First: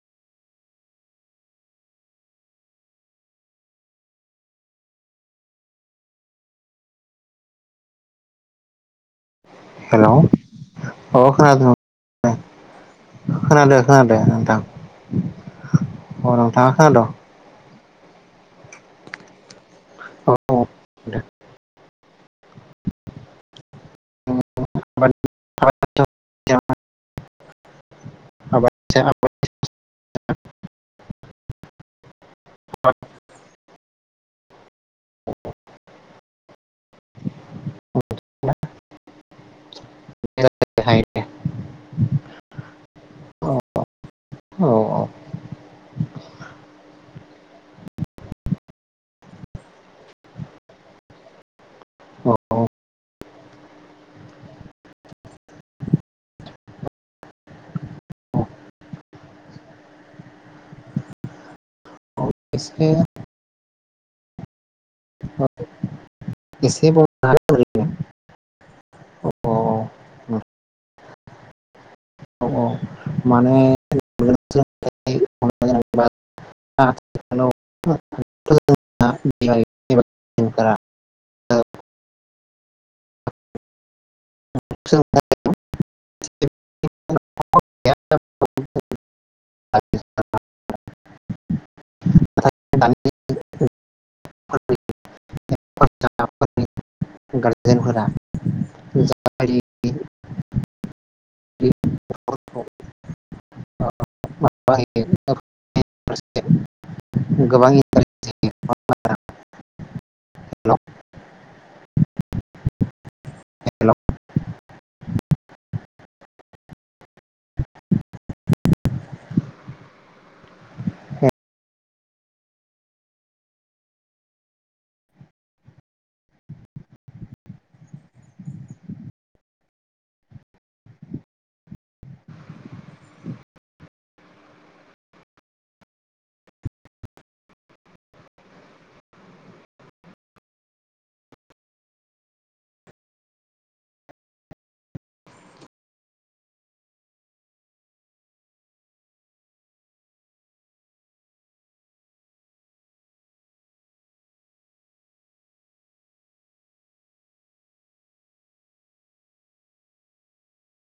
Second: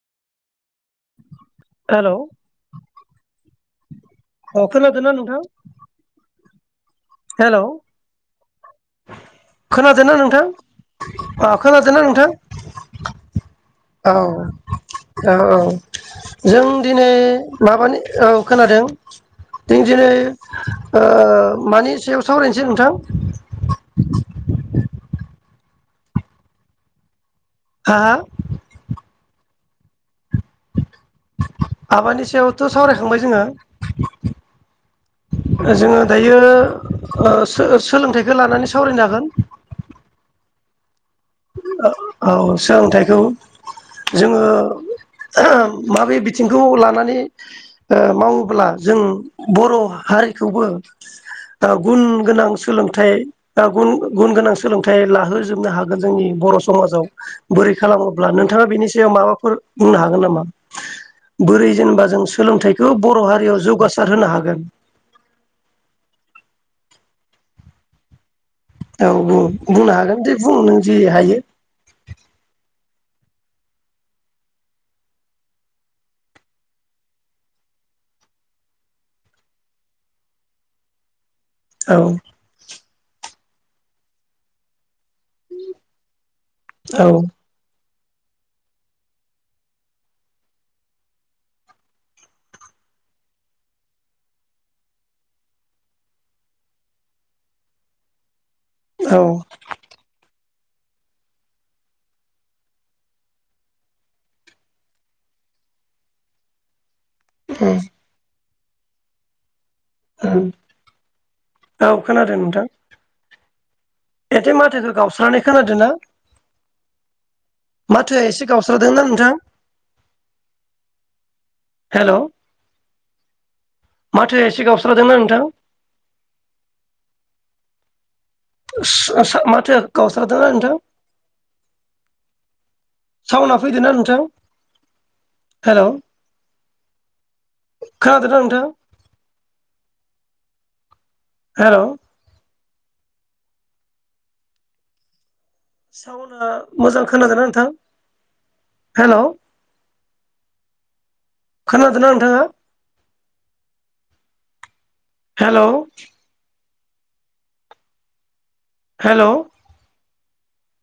हेल' अ खोनादोना नोंथां हेल' हेलौ खोनादोना नोंथां अ ओ खोनादों खोनादोना नोंथां? खोनादो [inaudible] औ खोनादो नोंथां औ औ अ जों नोंथाङा खोनादों दिनै माबानि औ खोनादों जों दिनै औ औ ओ मानि सायाव सावरायनोसै नोंथां? [unintelligible] हा हा [unintelligible] [unintelligible] सायावथ' सावरायखांबाय जोङो जोङो दायो ओ हो सोलोंथाइखौ लानानै सावरायनो हागोन [unintelligible] ओ औ सोलोंथाइखौ जोङो औ माबे बिथिंखौ लानानै ओ मावोब्ला जों बर' हारिखौबो गुन औ गोनां सोलोंथाइ गुन गोनां सोलोंथाइ लाहोजोबनो हागोन जोंनि बर' समाजाव बोरै खालामोब्ला नोंथाङा बिनि सायाव माबाफोर बुंनो हागोन नामा बोरै जेनेबा जों औ एसे सोलोंथाइखौ बर' हारियाव जौगासा हागोन हागोन औ एसेब [unintelligible] औ ओरैनो बुंनो हागोन दे बुं नों जि हायो औ औ माने [unintelligible] औ औ [unintelligible] [unintelligible] [unintelligible] गारजेनफोरा ज औ [unintelligible] [unintelligible] [unintelligible] गोबांनि उम [unintelligible] [unintelligible] औ खोनादों नोंथां हेल' माथो माथोखौ गावस्रानानै खोनादों ना माथोआ एसे गावस्रादोंना नोंथां हेल' माथोआ एसे गावस्रादोंना नोंथां माथो गावसारदोंना नोंथां साउना फैदोंना नोंथां हेल' खोनादोंना नोंथां हेल' साउनआ मोजां खोनादोंना नोंथां? हेल' खोनादोंना नोंथाङा? Hello hello